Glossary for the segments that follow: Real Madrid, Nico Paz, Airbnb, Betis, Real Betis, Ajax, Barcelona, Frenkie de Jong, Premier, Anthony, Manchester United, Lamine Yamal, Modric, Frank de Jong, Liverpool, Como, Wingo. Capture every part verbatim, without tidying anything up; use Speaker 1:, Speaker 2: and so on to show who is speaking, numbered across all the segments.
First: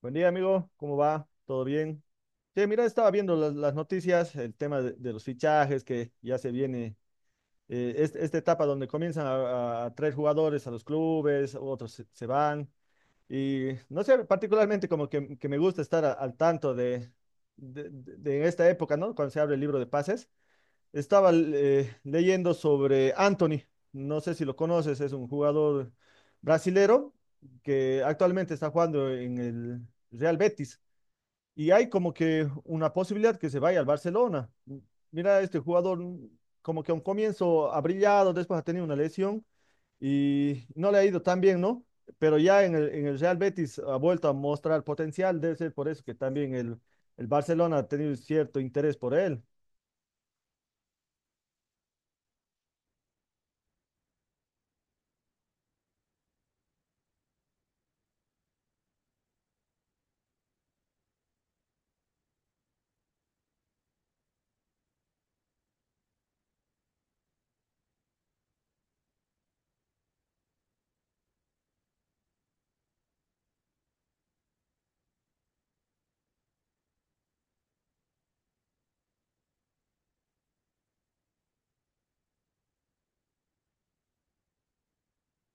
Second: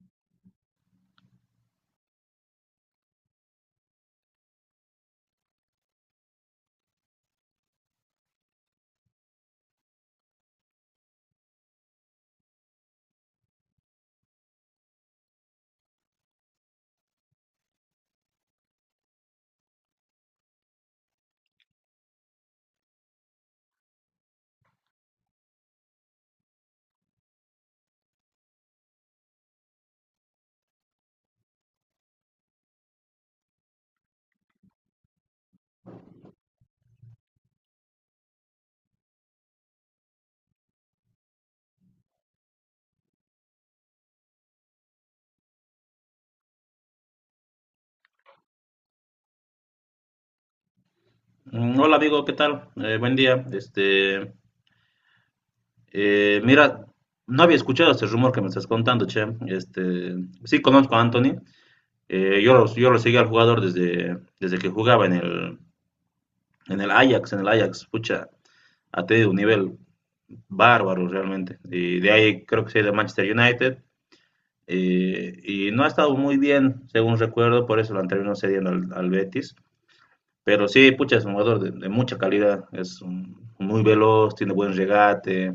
Speaker 1: Buen día, amigo. ¿Cómo va? ¿Todo bien? Sí, mira, estaba viendo las, las noticias, el tema de, de los fichajes, que ya se viene eh, es- esta etapa donde comienzan a, a- a traer jugadores a los clubes, otros se, se van. Y no sé, particularmente como que, que me gusta estar a- al tanto de, de, de- de esta época, ¿no? Cuando se abre el libro de pases. Estaba eh, leyendo sobre Anthony. No sé si lo conoces, es un jugador brasilero que actualmente está jugando en el Real Betis y hay como que una posibilidad que se vaya al Barcelona. Mira, este jugador mm, como que a un comienzo ha brillado, después ha tenido una lesión y no le ha ido tan bien, ¿no? Pero ya en el, en el Real Betis ha vuelto a mostrar potencial, debe ser por eso que también el, el Barcelona ha tenido cierto interés por él.
Speaker 2: Mm, Hola amigo, ¿qué tal? Eh, buen día. Este, eh, mira, no había escuchado este rumor que me estás contando, che. Este, sí conozco a Anthony. Eh, yo lo, yo lo seguí al jugador desde, desde que jugaba en el, en el Ajax, en el Ajax. Pucha, ha tenido un nivel bárbaro realmente. Y de ahí creo que se ha ido Manchester United. Eh, y no ha estado muy bien, según recuerdo, por eso lo han terminado cediendo al, al Betis. Pero sí, pucha, es un jugador de, de mucha calidad. Es un- muy veloz, tiene buen regate.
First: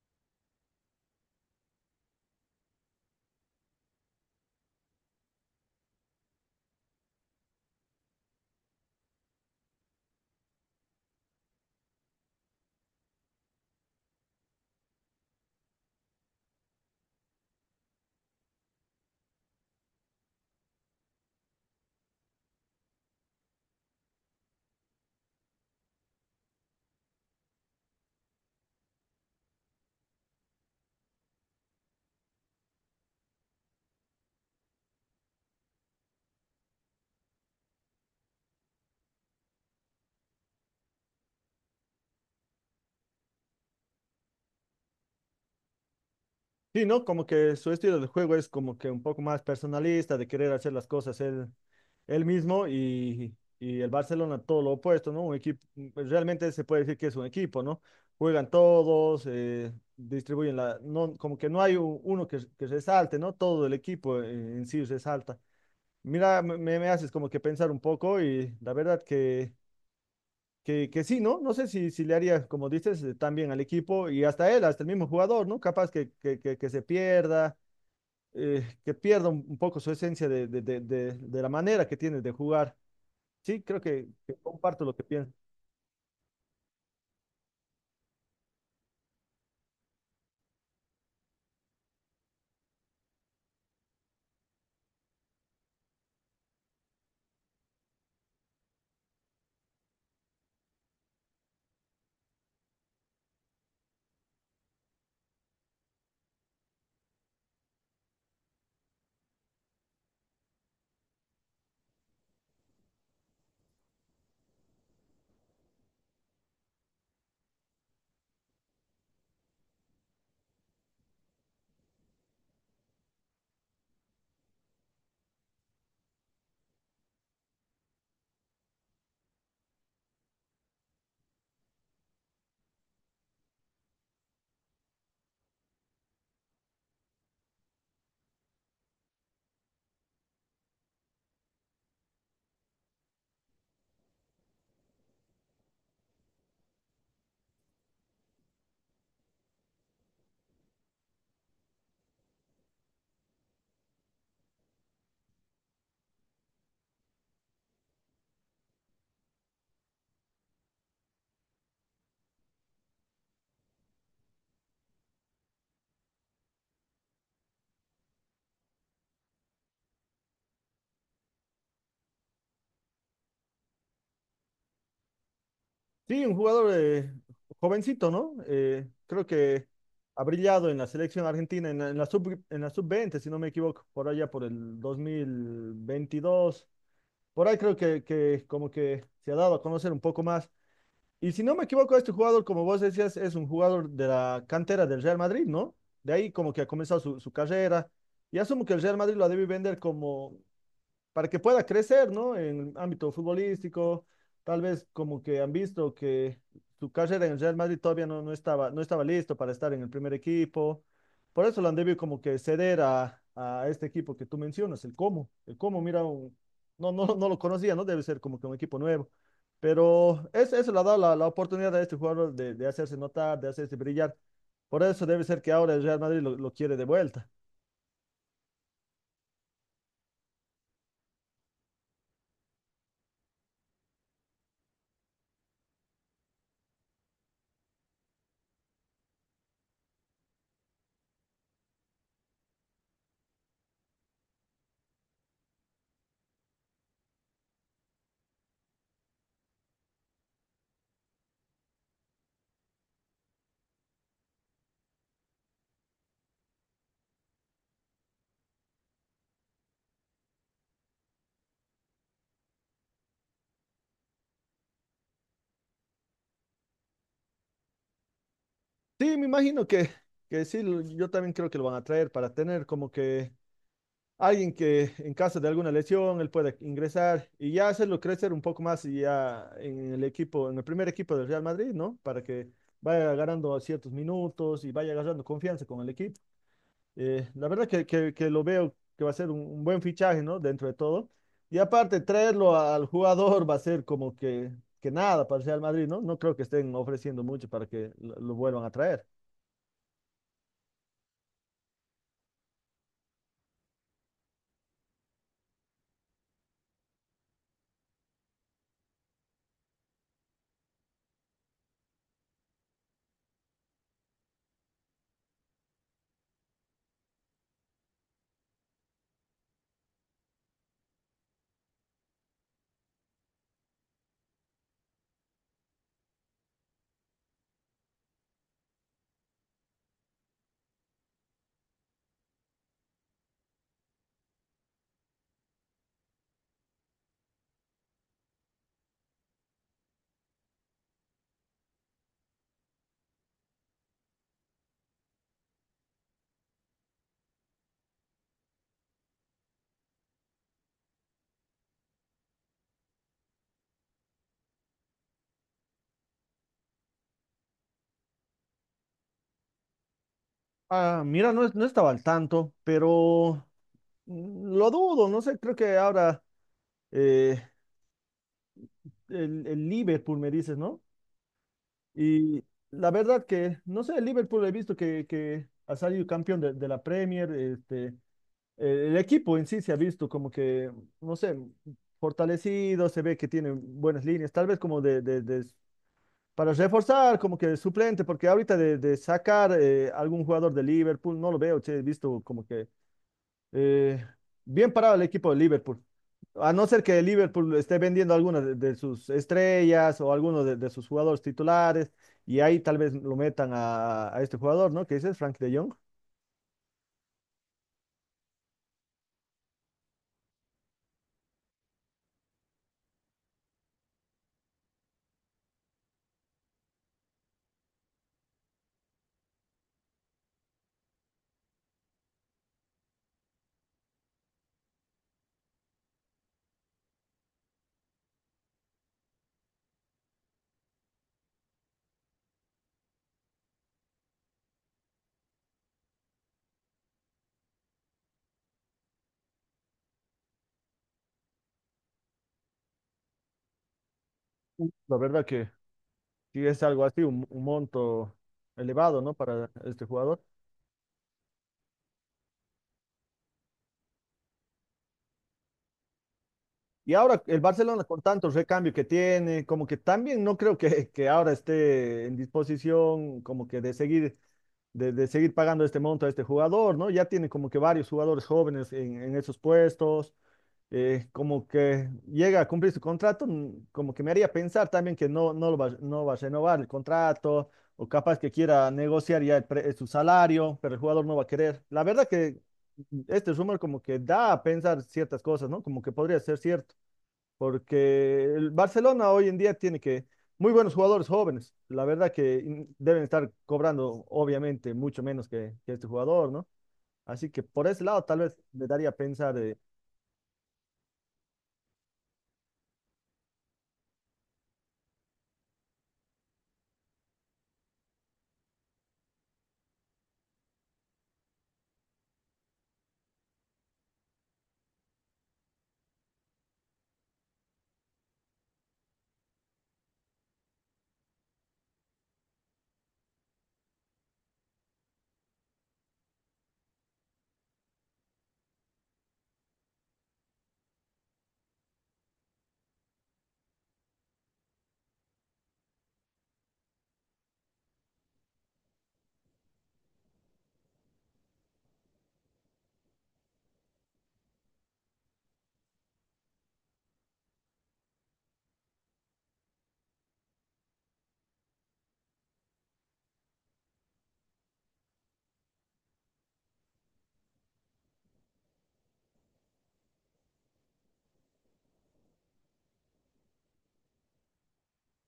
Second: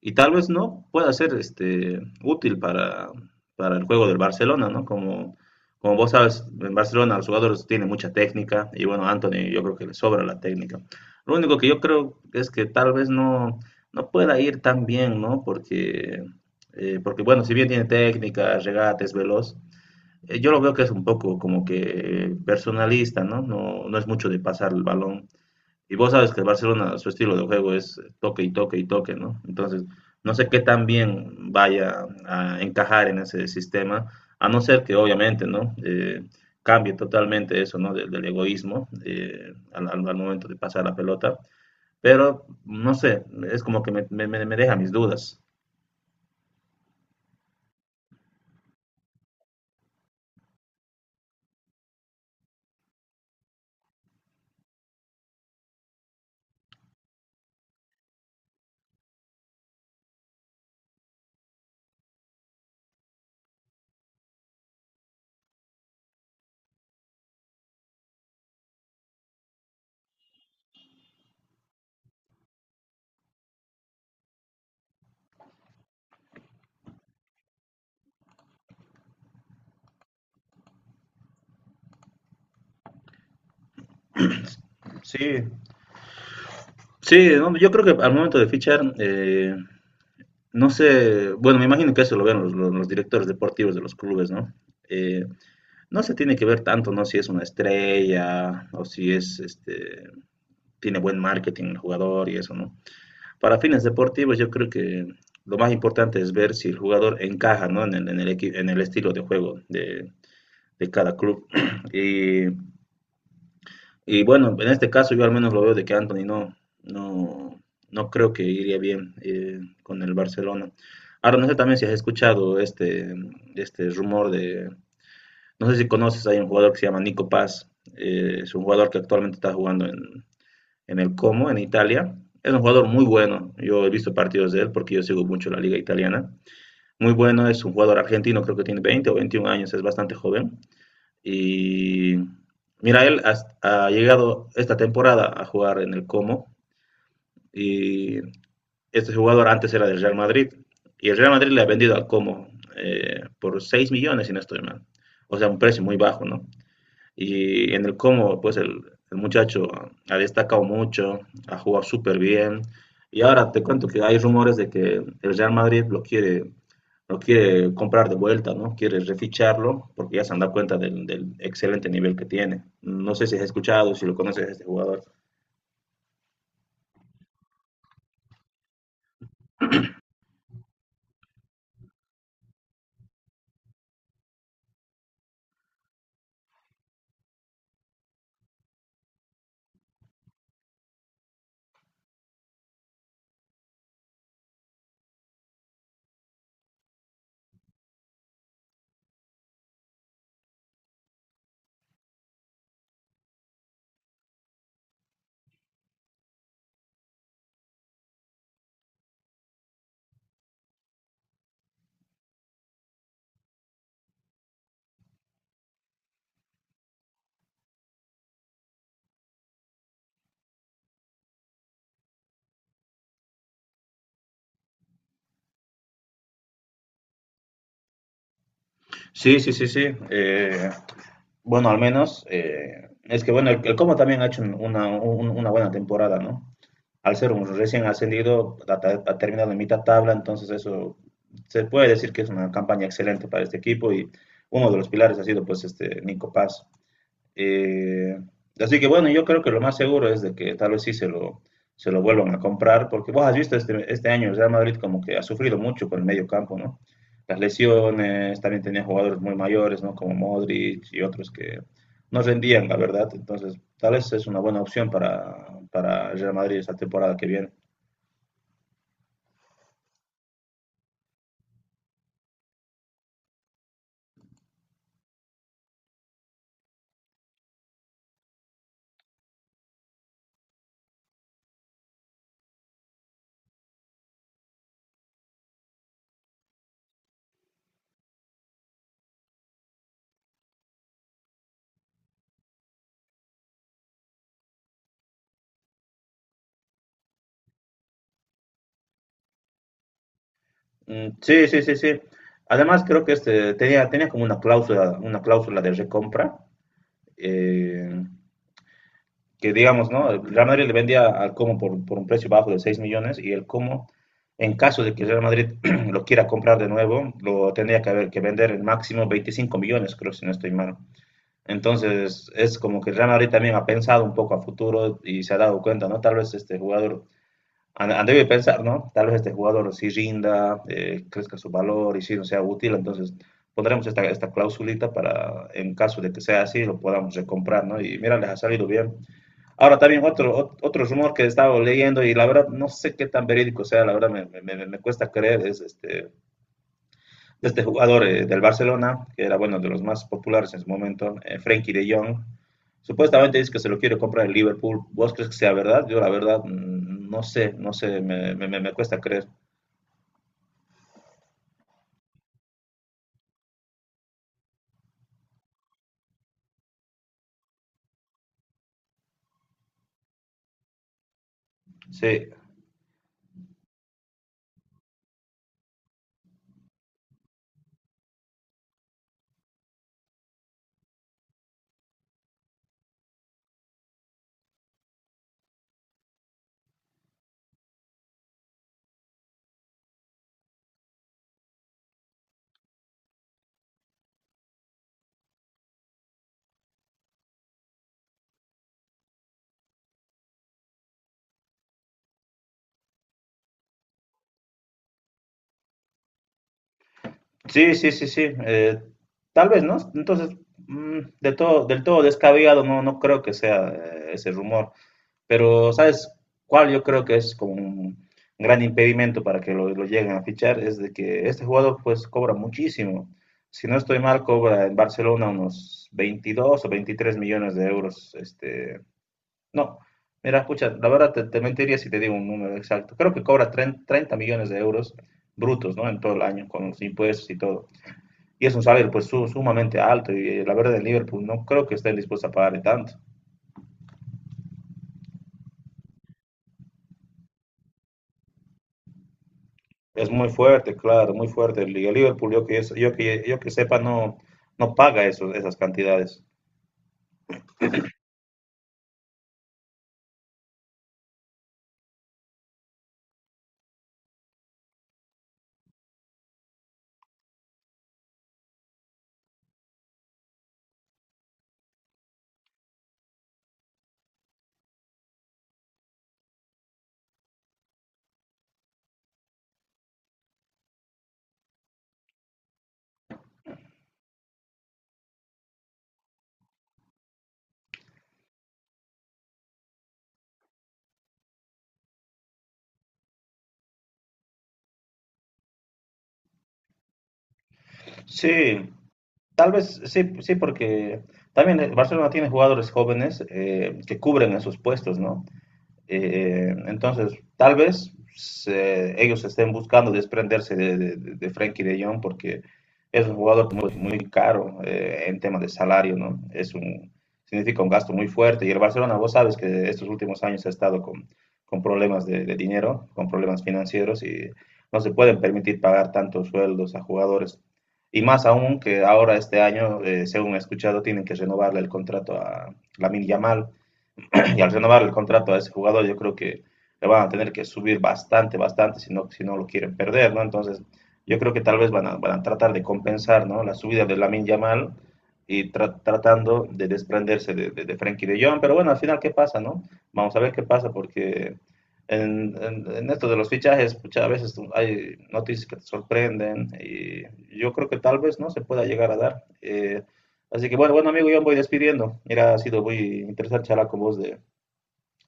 Speaker 2: Y tal vez no pueda ser este, útil para, para el juego del Barcelona, ¿no? Como, Como vos sabes, en Barcelona los jugadores tienen mucha técnica y bueno, Anthony yo creo que le sobra la técnica. Lo único que yo creo es que tal vez no, no pueda ir tan bien, ¿no? Porque, eh, porque bueno, si bien tiene técnica, regate, es veloz, eh, yo lo veo que es un poco como que personalista, ¿no? No, no es mucho de pasar el balón. Y vos sabes que el Barcelona, su estilo de juego es toque y toque y toque, ¿no? Entonces, no sé qué tan bien vaya a encajar en ese sistema, a no ser que obviamente, ¿no? Eh, cambie totalmente eso, ¿no? Del, del egoísmo eh, al, al- al momento de pasar la pelota. Pero, no sé, es como que me, me- me- me deja mis dudas.
Speaker 1: Sí, ¿no? Como que su estilo de juego es como que un poco más personalista, de querer hacer las cosas él, él mismo y, y el Barcelona todo lo opuesto, ¿no? Un equipo, pues, realmente se puede decir que es un equipo, ¿no? Juegan todos, eh, distribuyen la, no, como que no hay u- uno que, que resalte, ¿no? Todo el equipo eh, en sí resalta. Mira, me, me me haces como que pensar un poco y la verdad que, que, que sí, ¿no? No sé si, si le haría, como dices, eh, tan bien al equipo y hasta él, hasta el mismo jugador, ¿no? Capaz que, que, que que se pierda eh, que pierda un, un poco su esencia de, de- de- de- de la manera que tiene de jugar. Sí, creo que, que comparto lo que
Speaker 2: Sí,
Speaker 1: pienso.
Speaker 2: sí, no, yo creo que al momento de fichar, eh, no sé, bueno, me imagino que eso lo ven los, los- los directores deportivos de los clubes, ¿no? Eh, No se tiene que ver tanto, ¿no? Si es una estrella o si es, este, tiene buen marketing el jugador y eso, ¿no? Para fines deportivos yo creo que lo más importante es ver si el jugador encaja, ¿no? En el, en el, equi- en el estilo de juego de, de cada club. Y, y bueno, en este caso yo al menos lo veo de que Anthony no, no, no creo que iría bien eh, con el Barcelona. Ahora no sé también si has escuchado este, este rumor de, no sé si conoces, hay un jugador que se llama Nico Paz, eh, es un jugador que actualmente está jugando en, en el Como, en Italia. Es un jugador muy bueno, yo he visto partidos de él porque yo sigo mucho la liga italiana. Muy bueno, es un jugador argentino, creo que tiene veinte o veintiún años, es bastante joven. Y mira, él ha, ha llegado esta temporada a jugar en el Como y este jugador antes era del Real Madrid y el Real Madrid le ha vendido al Como eh, por seis millones, si no estoy mal. O sea, un precio muy bajo, ¿no? Y en el Como, pues el, el muchacho ha destacado mucho, ha jugado súper bien. Y ahora te cuento que hay rumores de que el Real Madrid lo quiere, lo quiere comprar de vuelta, ¿no? Quiere reficharlo porque ya se han dado cuenta del, del excelente nivel que tiene. No sé si has escuchado, si lo conoces a este jugador.
Speaker 1: Sí, un jugador eh, jovencito, ¿no? Eh, creo que ha brillado en la selección argentina, en la, en la sub, en la sub veinte si no me equivoco, por allá por el dos mil veintidós. Por ahí creo que, que como que se ha dado a conocer un poco más. Y si no me equivoco, este jugador, como vos decías, es un jugador de la cantera del Real Madrid, ¿no? De ahí como que ha comenzado su, su carrera. Y asumo que el Real Madrid lo debe vender como, para que pueda crecer, ¿no? En el ámbito futbolístico, tal vez como que han visto que su carrera en Real Madrid todavía no, no estaba, no estaba listo para estar en el primer equipo. Por eso lo han debido como que ceder a, a este equipo que tú mencionas, el Como. El Como, mira, un- no, no, no lo conocía, ¿no? Debe ser como que un equipo nuevo. Pero es- eso le ha dado la, la oportunidad a este jugador de, de hacerse notar, de hacerse brillar. Por eso debe ser que ahora el Real Madrid lo, lo quiere de vuelta.
Speaker 2: Sí, sí, sí, sí. Eh, bueno, al menos eh, es que bueno, el, el Como también ha hecho un- una, un- una buena temporada, ¿no? Al ser un recién ascendido, ha, ta- ha terminado en mitad tabla, entonces eso se puede decir que es una campaña excelente para este equipo y uno de los pilares ha sido pues este Nico Paz. Eh, Así que bueno, yo creo que lo más seguro es de que tal vez sí se lo, se lo vuelvan a comprar, porque vos has visto este, este año el Real Madrid como que ha sufrido mucho con el medio campo, ¿no? Las lesiones, también tenía jugadores muy mayores, ¿no? Como Modric y otros que no rendían, la verdad. Entonces, tal vez es una buena opción para, para el Real Madrid esta temporada que viene.
Speaker 1: Sí, me imagino que, que sí, lo- yo también creo que lo van a traer para tener como que alguien que en caso de alguna lesión él pueda ingresar y ya hacerlo crecer un poco más y ya en el equipo, en el primer equipo del Real Madrid, ¿no? Para que vaya ganando ciertos minutos y vaya agarrando confianza con el equipo. Eh, la verdad que, que- que lo veo que va a ser un, un buen fichaje, ¿no? Dentro de todo. Y aparte, traerlo al jugador va a ser como que, que nada para el Real Madrid, ¿no? No creo que estén ofreciendo mucho para que lo lo vuelvan a traer.
Speaker 2: Mm, sí, sí, sí, sí. Además, creo que este tenía, tenía como una cláusula, una cláusula de recompra. eh, que digamos, ¿no? El Real Madrid le vendía al Como por, por un precio bajo de seis millones y el Como, en caso de que el Real Madrid lo quiera comprar de nuevo, lo tendría que haber que vender en máximo veinticinco millones, creo, si no estoy mal. Entonces, es como que el Real Madrid también ha pensado un poco a futuro y se ha dado cuenta, ¿no? Tal vez este jugador, han, han debido pensar, ¿no? Tal vez este jugador sí rinda, eh, crezca su valor y sí no sea útil, entonces pondremos esta, esta clausulita para, en caso de que sea así, lo podamos recomprar, ¿no? Y mira, les ha salido bien. Ahora también otro, otro rumor que estaba leyendo y la verdad no sé qué tan verídico sea, la verdad me, me, me cuesta creer, es este, este jugador eh, del Barcelona, que era bueno de los más populares en su momento, eh, Frenkie de Jong, supuestamente dice que se lo quiere comprar el Liverpool, ¿vos crees que sea verdad? Yo la verdad mm, no sé, no sé, me, me me me cuesta creer.
Speaker 1: Ah, mira, no, es- no estaba al tanto, pero mm, lo dudo, no sé, creo que ahora eh, el, el Liverpool me dices, ¿no?
Speaker 2: Sí,
Speaker 1: Y la verdad que, no sé, el Liverpool he visto que, que ha salido campeón de, de la Premier, este, eh, el equipo en sí se ha visto como que, no sé, fortalecido, se ve que tiene buenas líneas, tal vez como de, de- de- para reforzar, como que de suplente, porque ahorita de, de sacar eh, algún jugador de Liverpool, no lo veo, che, he visto como que Eh, bien parado el equipo de Liverpool. A no ser que Liverpool esté vendiendo algunas de, de sus estrellas o algunos de, de sus jugadores titulares, y ahí tal vez lo metan a, a este jugador, ¿no? Que dices, Frank de Jong.
Speaker 2: sí, sí, sí, sí, eh, tal vez, ¿no? Entonces, mm, del, todo, del todo descabellado no, no creo que sea eh, ese rumor. Pero, ¿sabes cuál? Yo creo que es como un gran impedimento para que lo, lo lleguen a fichar, es de que este jugador pues cobra muchísimo. Si no estoy mal, cobra en Barcelona unos veintidós o veintitrés millones de euros. Este, no, mira, escucha, la verdad te, te mentiría si te digo un número exacto. Creo que cobra 30 30 millones de euros brutos, ¿no? En todo el año, con los impuestos y todo. Y es un salario pues su- sumamente alto y eh, la verdad el Liverpool no creo que esté dispuesto a pagarle tanto.
Speaker 1: La verdad que sí es algo así, un, un monto elevado, ¿no? Para este
Speaker 2: Es
Speaker 1: jugador.
Speaker 2: muy fuerte, claro, muy fuerte. El Liga Liverpool, yo que, yo que, yo que sepa, no, no paga eso- esas cantidades.
Speaker 1: Y ahora el Barcelona con tantos recambios que tiene, como que también no creo que, que ahora esté en disposición como que de seguir de, de seguir pagando este monto a este jugador, ¿no? Ya tiene como que varios jugadores jóvenes en, en esos puestos, eh, como que llega a cumplir su contrato, mm, como que me haría pensar también que no, no, lo va, no va a renovar el contrato, o capaz que quiera negociar ya el pre- su salario, pero el jugador no va a querer. La verdad que mm, este rumor como que da a pensar ciertas cosas, ¿no? Como que podría ser cierto porque el Barcelona hoy en día tiene que muy buenos jugadores jóvenes. La verdad que in- deben estar cobrando obviamente mucho menos que, que este jugador, ¿no? Así que por ese lado tal vez
Speaker 2: Sí,
Speaker 1: me daría a pensar.
Speaker 2: tal
Speaker 1: Eh.
Speaker 2: vez sí, sí, porque también el Barcelona tiene jugadores jóvenes eh, que cubren esos puestos, ¿no? Eh, entonces, tal vez se- ellos estén buscando desprenderse de, de, de Frenkie de Jong porque es un jugador muy, muy caro eh, en tema de salario, ¿no? Es un, significa un gasto muy fuerte. Y el Barcelona, vos sabes que estos últimos años ha estado con, con problemas de, de dinero, con problemas financieros y no se pueden permitir pagar tantos sueldos a jugadores. Y más aún que ahora este año, eh, según he escuchado, tienen que renovarle el contrato a Lamine Yamal y al renovar el contrato a ese jugador, yo creo que le van a tener que subir bastante, bastante, si no, si no lo quieren perder, ¿no? Entonces, yo creo que tal vez van a, van a tratar de compensar, ¿no? La subida de Lamin Yamal y tra tratando de desprenderse de, de, de, Frankie de Jong, pero bueno, al final, ¿qué pasa, no? Vamos a ver qué pasa, porque en, en, en esto de los fichajes, muchas pues, veces hay noticias que te sorprenden, y yo creo que tal vez, ¿no? Se pueda llegar a dar. Eh, así que bueno, bueno, amigo, yo me voy despidiendo. Mira, ha sido muy interesante charlar con vos de,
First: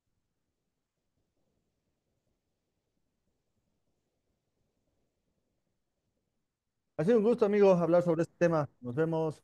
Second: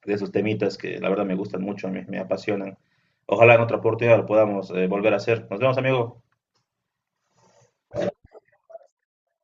Speaker 2: de esos temitas que la verdad me gustan mucho, me, me apasionan. Ojalá en otra oportunidad lo podamos eh, volver a hacer. Nos vemos, amigo.
Speaker 1: Ha sido un gusto, amigos, hablar sobre este tema. Nos vemos.